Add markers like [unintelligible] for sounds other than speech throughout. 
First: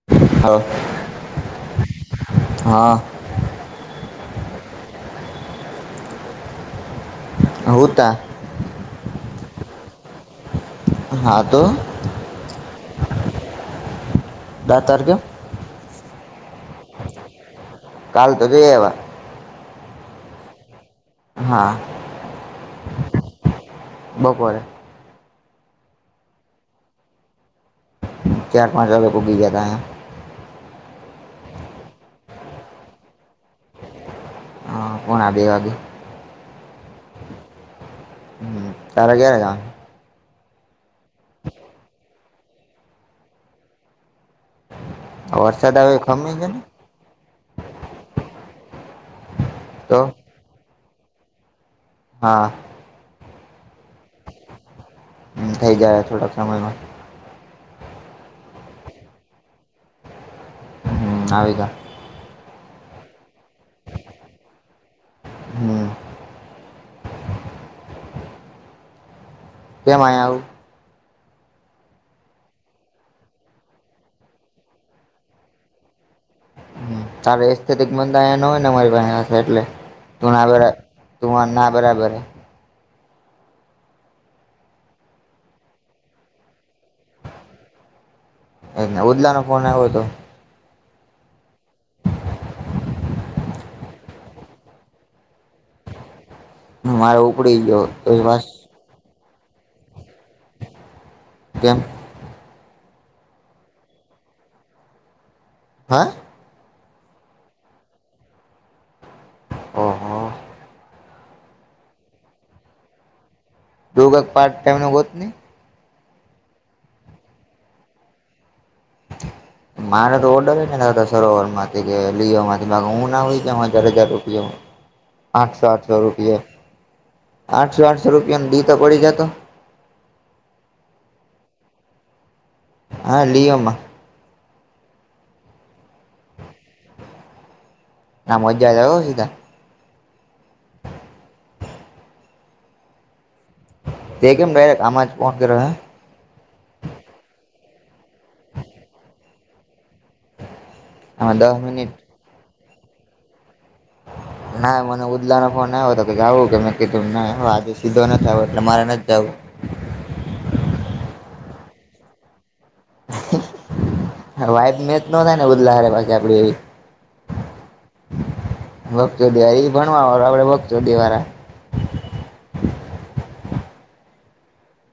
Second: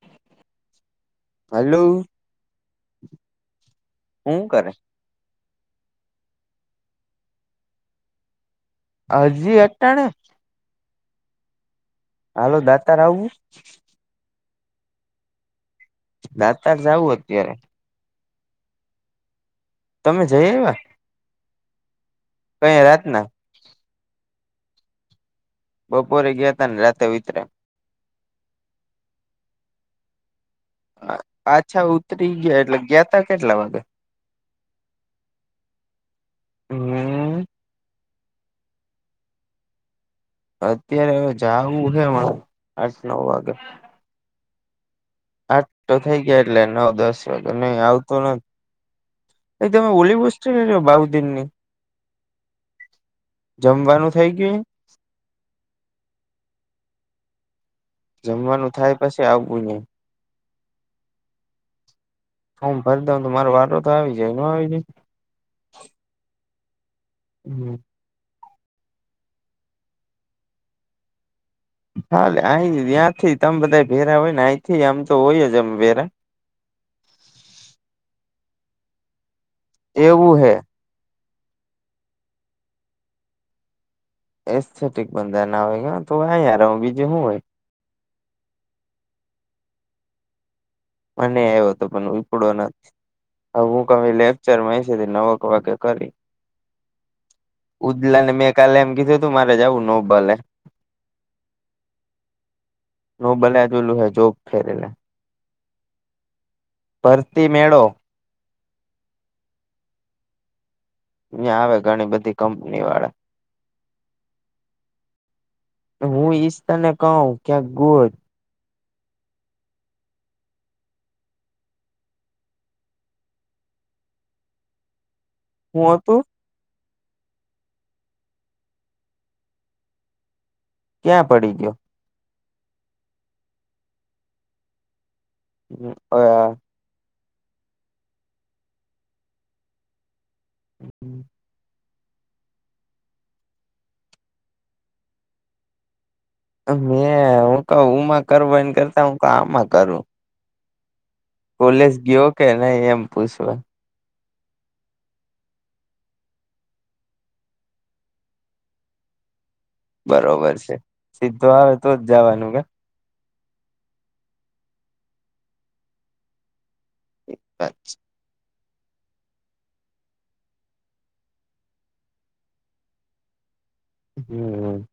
[inaudible] Hello હા [unintelligible] કરે. હુંતા. હજી એકટાને. હા તો. હાલો દાતા ર આવું. [unintelligible] દાતા [unintelligible] જવું અત્યારે. કાલ [unintelligible] તમે જઈ [unintelligible] હા. કઈ રાત ના. [unintelligible] બપોરે ગયા ત ને રાતે ઉતરે. ચાર પાંચ [inaudible] પાછા ઉતરી ગયા એટલે ગયાતા કેટલા વાગે. હા કોણ આવે બેે વાગે. હમ હમ. તારા [unintelligible] અત્યારે હવે જવું [unintelligible] આઠ નવ વાગે. આઠ વરસાદ આવે [unintelligible] થઈ ખમી ગયા છે ને એટલે નવ દસ. નહી આવતો નથી એ તમે તો ઓલી બુસ છો ને બાઉ દિનની. હા. જમવાનું થઇ ગયું. થઈ જાય થોડાક સમયમાં. જમવાનું થાય પછી આ [unintelligible] હમ [unintelligible] હમ ભરી [unintelligible] તો મારો વાટ તો આવી જાય ન આવી જાય. હમ [inaudible] કે મા આવું. હાલે આ ત્યાંથી તમ બધા ભેરા હોય ને અહીથી આમ તો હોય જ અમ ભેરા. તારે [inaudible] ન હોય ને અરી પાસે પાસે એટલે એવું હે [unintelligible] તુંર ના બરાબર. એથેટિક બંધા ના હોય તો યાર હ બીજું [unintelligible] હોય. એ ઉદલાનો ફોન આવ્યો હતો. મને આવ્યો તો પણ ઉપડો ન. હ હું કમે લેક્ચર [unintelligible] છે, નવક વાગ્યે કરી. મારે ઉપડી ગયો તો ઉદલા ને બસ મેં કાલે એમ કીધું તું મારે જવું નોબલે કેમ નો બલે જોેલું હે જોગ ફેરેલા હા પરતી મેળો ઓહો અહીં આવે ઘણી બધી કંપની વાળા યોગા પાર્ટ ટાઈમનો હોત નહી હું ઈશતા ને કહું ક્યાં ગોર મારે તો ઓર્ડર લઈને હતા સરોવર માંથી કે લિઓમાંથી બા હું ના કેમ હજાર હજાર રૂપિયો આઠસો હું આઠસો હતું રૂપિયા આઠસો આઠસો રૂપિયા દી તો પડી જતો ક્યાં પડી ગયો હા લીવમમા હ હ હ મજા જ સીધા હમ તેખમ ડરેક્ટ આમાંમાચ ફોન કર મેં હું ક હમાં કર એને કરતા હું ક આમાં કરું આમાં દહ મિનિટ કોલેજ ગયો કે નહી એમ પૂછવા ના મને ઉદલા નો ફોન આવ્યો હતો કે જાવું કે મેં કીધુંમ ના હ આજે સીધો નથી આવ્યો એટલે મારે નથી જવું બરોબર છે સીધો આવે તો જ જવાનું કે વાઈબ મેચ ન થાય ને બદલા હ પાછી આપડી એવી એ વા છે ભગચો દિવારી એ ભણવા વાળ આપડે ભગચો દિવાળ હમ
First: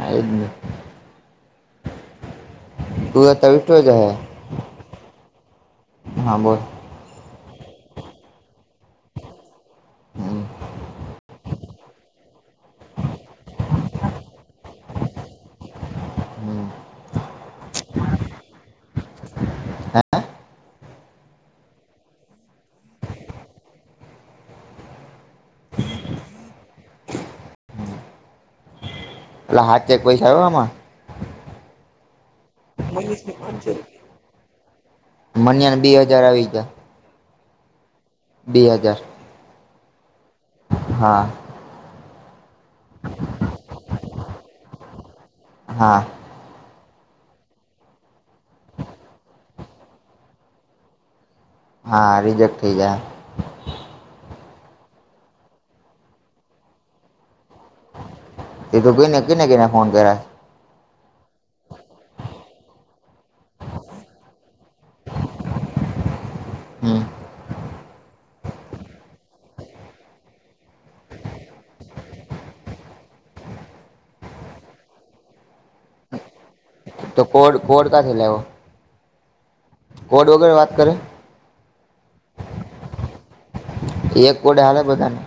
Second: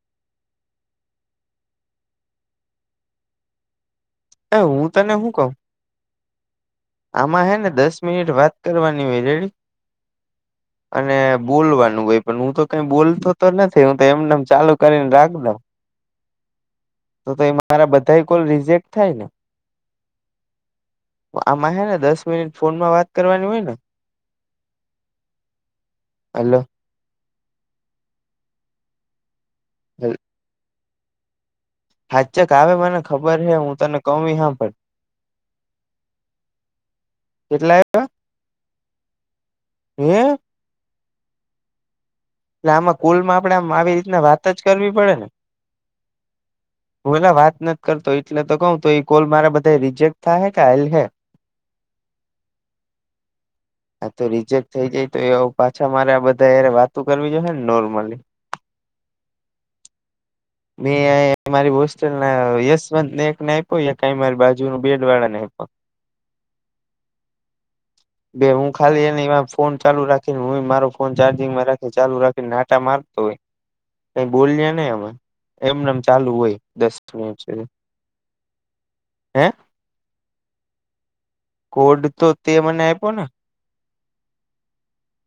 હમ તું તવિષો જ હ એ હું તને હું કઉ હા બોલ આમાં હે ને દસ મિનિટ વાત કરવાની હોય રેડી હમ અને બોલવાનું ભાઈ પણ હું તો કઈ બોલતો તો નથી હું તો એમનેમ ચાલુ કરીને રાખ દઉ તો તો એ મારા બધા કોલ રિજેક્ટ થાય ને એટલે આમાં હે ને દસ મિનિટ ફોનમાં વાત કરવાની હોય ને હાલ પટલે હાથ ચેક પૈસા આવ્યો આમાં હાચક આવે મને ખબર હે હું તને કમી હા પણ મન્યાને બે હજાર આવી ગયા કેટલા આવ બે હજાર હમ હા એટલે આમાં કુલમાં આપડે આમ આવી રીતને વાત જ કરવી પડે ને હા હું એલા વાત નથી કરતો એટલે તો કઉ તો એ કોલ મારા બધા રિજેક્ટ થાય હે કે હલ હે હા રિજેક્ટ થઈ જાય હા તો રિજેક્ટ થઇ જાય તો એ પાછા મારે બધાય વાતો કરવી જો ને નોર્મ ત તું ક ક કને ફોન કર્યા મેં મારી હોસ્ટેલ ના યશવંત નેને આપ્યો ક મારી બાજુ ન બેડ વાળા ને આપ્યો હમ બે હું ખાલી એ ફોન ચાલુ રાખીને હું મારો ફોન ચાર્જિંગમાં રાખી એ ચાલુ રાખીને નાટા મારતો હોય ક બોલ્યા ને એમાં એમનેમ ચાલુ હોય દસ તો મિનિટ કોડ સુધી કોડ કા થેલાવ હે કોડ વગેરે વાત કરે કોડ તો તે મને આપ્યો ને એક વડે હાલે બધાને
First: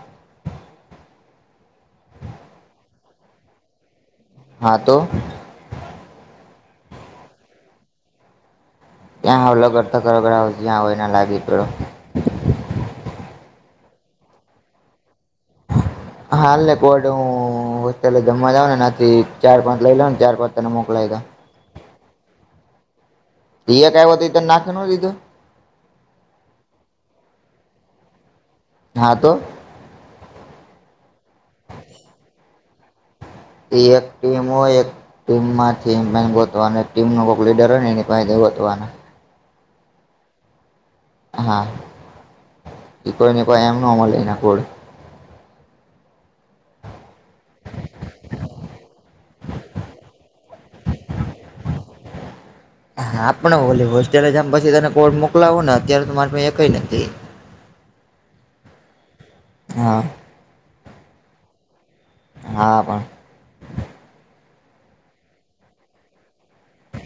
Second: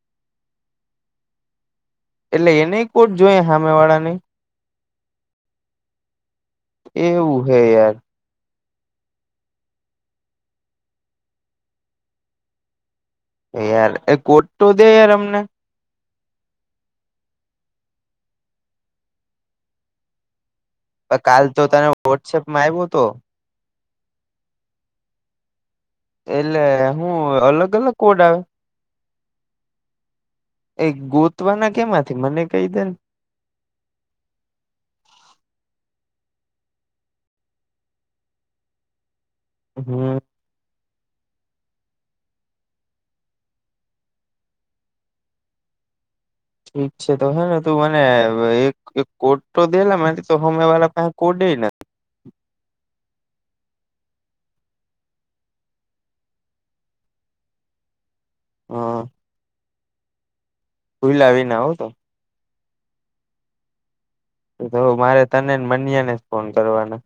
એટલે એને કોટ જોઈ સાામે વાળા ને હા તો એવું હૈ યાર ત્યાં હ લગડ થકરગ જ્યાં હોય એને લાગી પડ યાર એ કોટ તો દે યાર અમને હાલને કોડ હું હોસ્ટેલ જમવા જઉં ને નાથી ચાર પાંચ લઈ લઉં ને ચાર પાંચ તને મોકલાઈ દઉ કાલ તો તને વોટ્સએપમાં આવ્યો હતો ત એક ક નાખે ન દીધો એટલે હું અલગ અલગ કોડ આવે હા તો એ ગોતવાના કેમાંથી મને કહી દે ને એક ટીમ હો એક ટીમ માંથી ગો ટીમ ન કોઈક લીડર હોય ને ગોતવાને હમ હા કોઈ ને કોઈ એમ ન અમલય ના કોડ ઠીક છે તો હેને તું મને એક કોટ તો દેલા મને તો હમે વાળા પાસે કોડે હા આપડ બોલી હોસ્ટેલે જમ પછી તને કોડ મોકલાવો ને અત્યારે તો મારી કઈ નથી હા હા ખઈલા આવી ના આવવ તો હા પણ તો મારે તને મન્યાને ફોન કરવાના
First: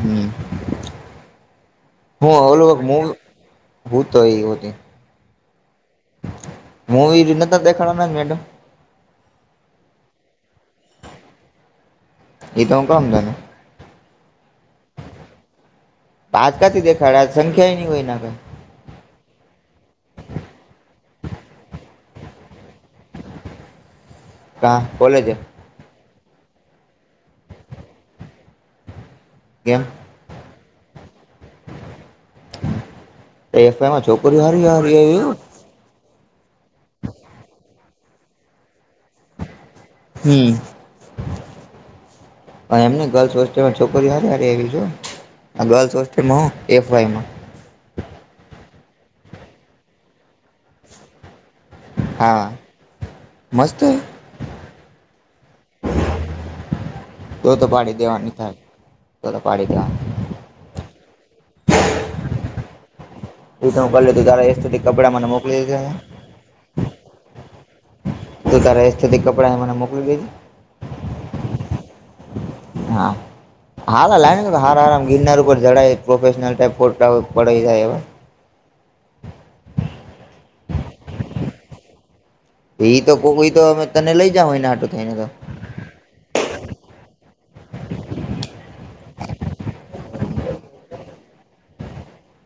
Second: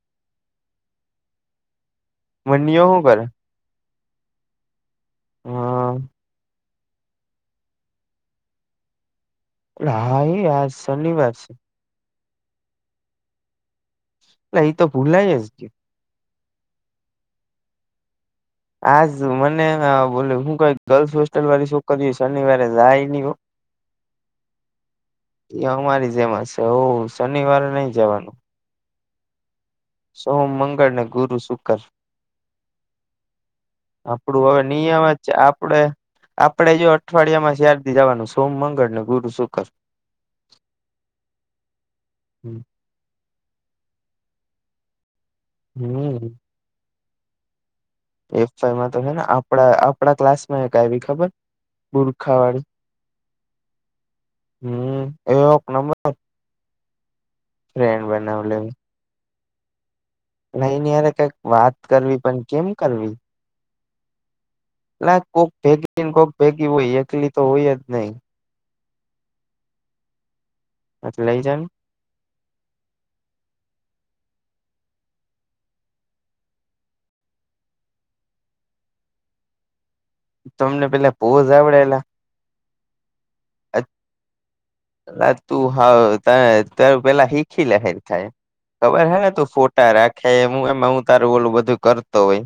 હમ હું અવલો મનીયો હું કરે હ તોય હોતી હા મુંવી રને તો દખના મેડમ હાાઈ આજ શનિવાર છે એ તો હું કામ જાનું એ એ તો ભૂલાય જ પાજકાથી દેખાડ સંખ્યા એ ન કોઈ ના આજ મને બોલો હું કઈ ગર્લ્સ હોસ્ટલ વાળ શો કર શનિવારે જાય નહી હો કા કોલેજ એ અમારી જેમ છે હ શનિવારે નઈ જવાનું કેમ સોમ મંગળ ને ગુરુ શુકર એફઆઈમાં છોકરીઓ આપડું હવે હારી હારી નિયમત આવી છે હો આપ ડે આપડે જો અઠવાડિયા માં શ્યારથી જવાનું સોમ મંગળ ને ગુરુ શુકર હ હ એમને ગર્લ્સ હોસ્ટેલમાં છોકરીઓ હારી આવી છે આ ગર્લ્સ હમ હોસ્ટેલમાં હું એફ વાયમાં એફમાં તો છે ને આપ આપણા ક્લાસમાં એક ખબર હા બુરખાવાળી મસ્ત. હમ, એ એક નંબર તો તો પાડી ફડ દેવાની બનાવે થાય લે. તો પાડીક? નઈ નની યરે કઈક વાત કરવી પણ કેમ કરવી? એ ત ક ત એ [unintelligible] ના, કોક ભેગી ને કોક ભેગી હોય. એકલી તો હોય જ નહીં. તું તારા એ સ્થિતિ કપડાં એ મને મોકલી દેજે. હ, લઈ જમ. હા. હારા લે ને, હાર આમ ગિરનાર ઉપર જડાય, પ્રોફેશનલ ટાઈપ પડ જાય હવે. તમને પેલા પોહ જઝ આવડેલા? એ તો કો, કોઈ તોમે તને લઈ જાવ હોયને? આટો થઈને તો અ તું હ, ત, ત પેલા શીખી લહેર થાય. ખબર હે ને, તું ફોટા રાખે એમું એમ હું તારું ઓલું બધું કરતો હોય.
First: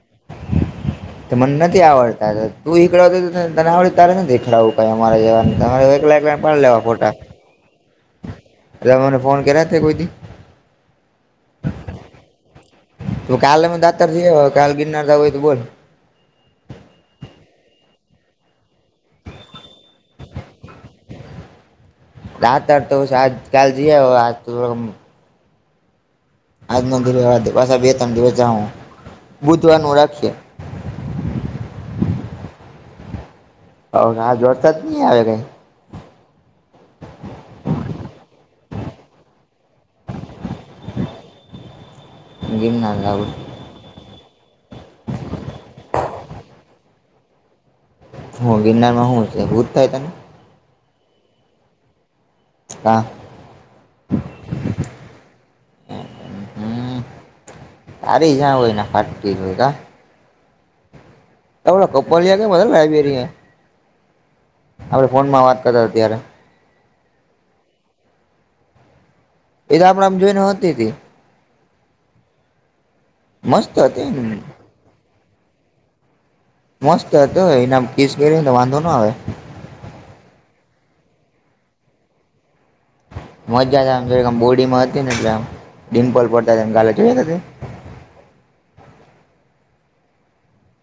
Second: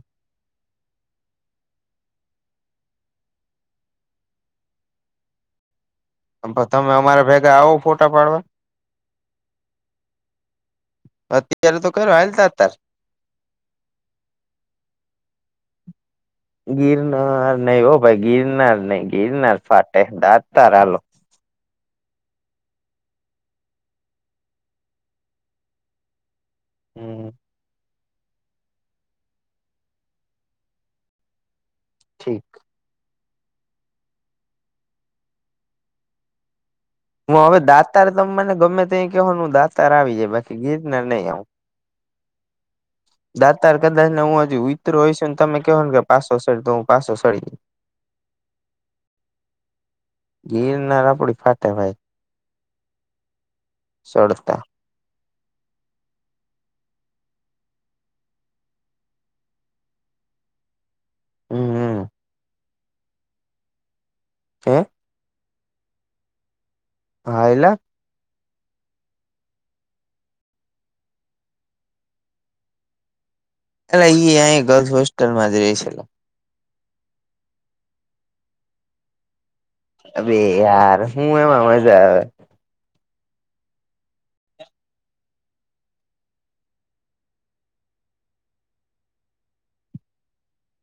તો મને નથી આવડતા, તું એકલો હતો. તને આવડે, તારે નથી દેખડાવું અમારે જે જવાને. લેવા પણ તમે ફોટા અમારા ભેગા આવો ફોટા પાડવા એટલે તે મને ફોન કર્યા કોઈ દી. અત્યારે તો કર હાલ હતા અત્યારે તો કાલ દાતારથી કાલે, ગિરનાર જાઉં હોય તો બોલ. ગિરનાર નહી હો, ભાઈ! ગિરનાર નઈ, ગિરનાર ફાટે, દાદ. તારા હાલો. તારા તો આજ કાલ જઈ આયો? આજ તો આજ નો હમ વાર. પાછા બે-ત્રણ દિવસ જાવું, બુધવાર નું રાખીએ. ઠીક. હ, હા! જોડતા જ નહી આવે કઈ. હું હવે દાતાર. તો મને ગમે તે કહેવાનું, દાતાર આવી જાય, બાકી ગિરનાર ને નહીં આવ. ગિરનાર જાઉં હે. દાતાર કદાચ ને હું હજુ વિતરો હોય છું ને, તમે કહો ને કે પાછો સડી તો હું પાછો સડી. હ, ગિરનારમાં શું છે? હું થાય તને. ગીરનાર આપડી ફાટે, ભાઈ. ના. શોધતા. હમ્મ, તારી જ જ્યાં હોયને ત્યાં ફાટતી હોય. આ બધા હમ કપલિયા કે જો બધા લાગેરિયા. હે. આપણે ફોનમાં વાત કરતા ત્યારે. હા, એલા. એ તો આપણે આમ જોઈને હોતી. મસ્ત હતી એલે, એ ને અ ગર્લ્સ હોસ્ટલ માં જ રે છે. મસ્ત હતો, એના કીસ કરીને વાંધો ના આવે. અવે યાર, હું એમાં મજા આવે. મજા આમ બોડીમાં હતી, એટલે આમ ડિમ્પલ પડતા કાલે જોઈ હતી.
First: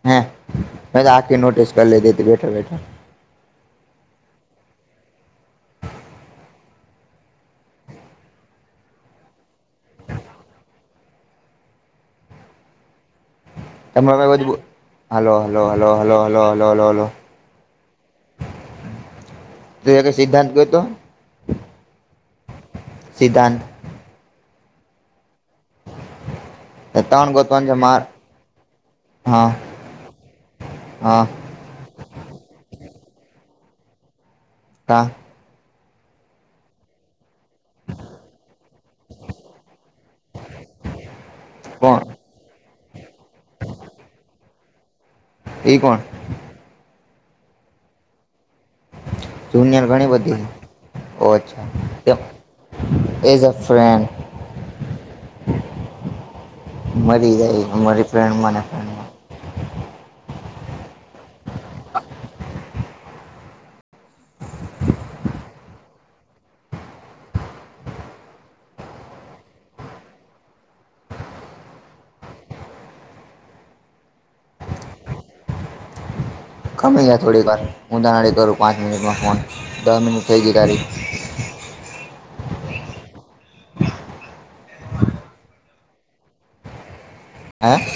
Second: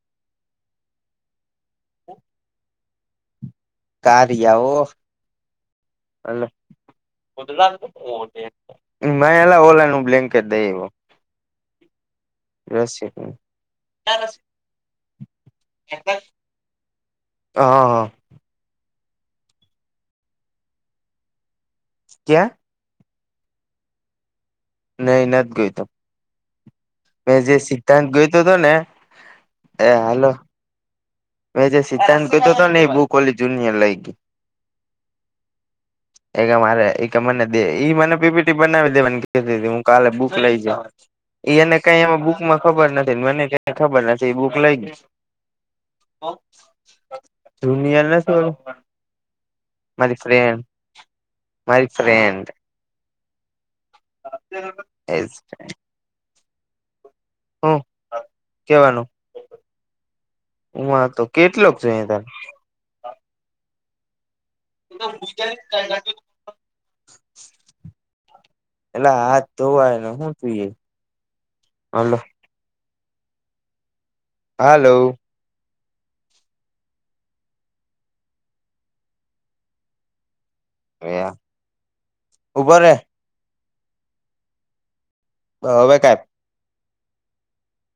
હે, આખ નોટિસ કરી લેેતી બેઠા બેઠા. [unintelligible] એલા, ઓલાનું બ્લેન્કેટ દઈ આયો. રસિક. તમે કઈ બાજુ hello, hello, hello, hello, hello, hello, hello? હા હા તું અઈ થી સિદ્ધાંત ગયો તો. ક્યા? સિદ્ધાંત. નહીં થાય જોય તો. એ તણ મેં જે ગોતન છે, માર સિદ્ધાંત ગયો તો ને હા હા્ મે સીદ્ધાંત કતો હતો ને એ બુક ઓલી જુનય લઈ ગઈ કા એ મારે એક કે મનેે ઈ મને પીપીટી બનાવી દેવા હું કાલે બુક લઈ જઈ એ એને કઈ કોણ એ બુક માં ખબર નથી મને કઈ ખબર નથી એ બુક લઈ ગઈ એ કોણ તુંમિયા ના સો જુનિયર ઘણી બધી ઓ અચ્છા મારી ફ્રેન્ડ એક એઝ અ ફ્રેન્ડ એજ છે મરી જાય મારી ફેણ મને ફ્રેન્ડમાં હ વા તો કેટલોક જો તાર [inaudible] [unintelligible] એટલે હાથ ધોવાયને શું જોઈએ. હાલો. ગમે જાય થોડીક વાર હું તાનાડી કરું પાંચ મિનિટમાં ફોન દ મિનિટ થઈ ગઈ તારી ઉભોરે હવે ક હા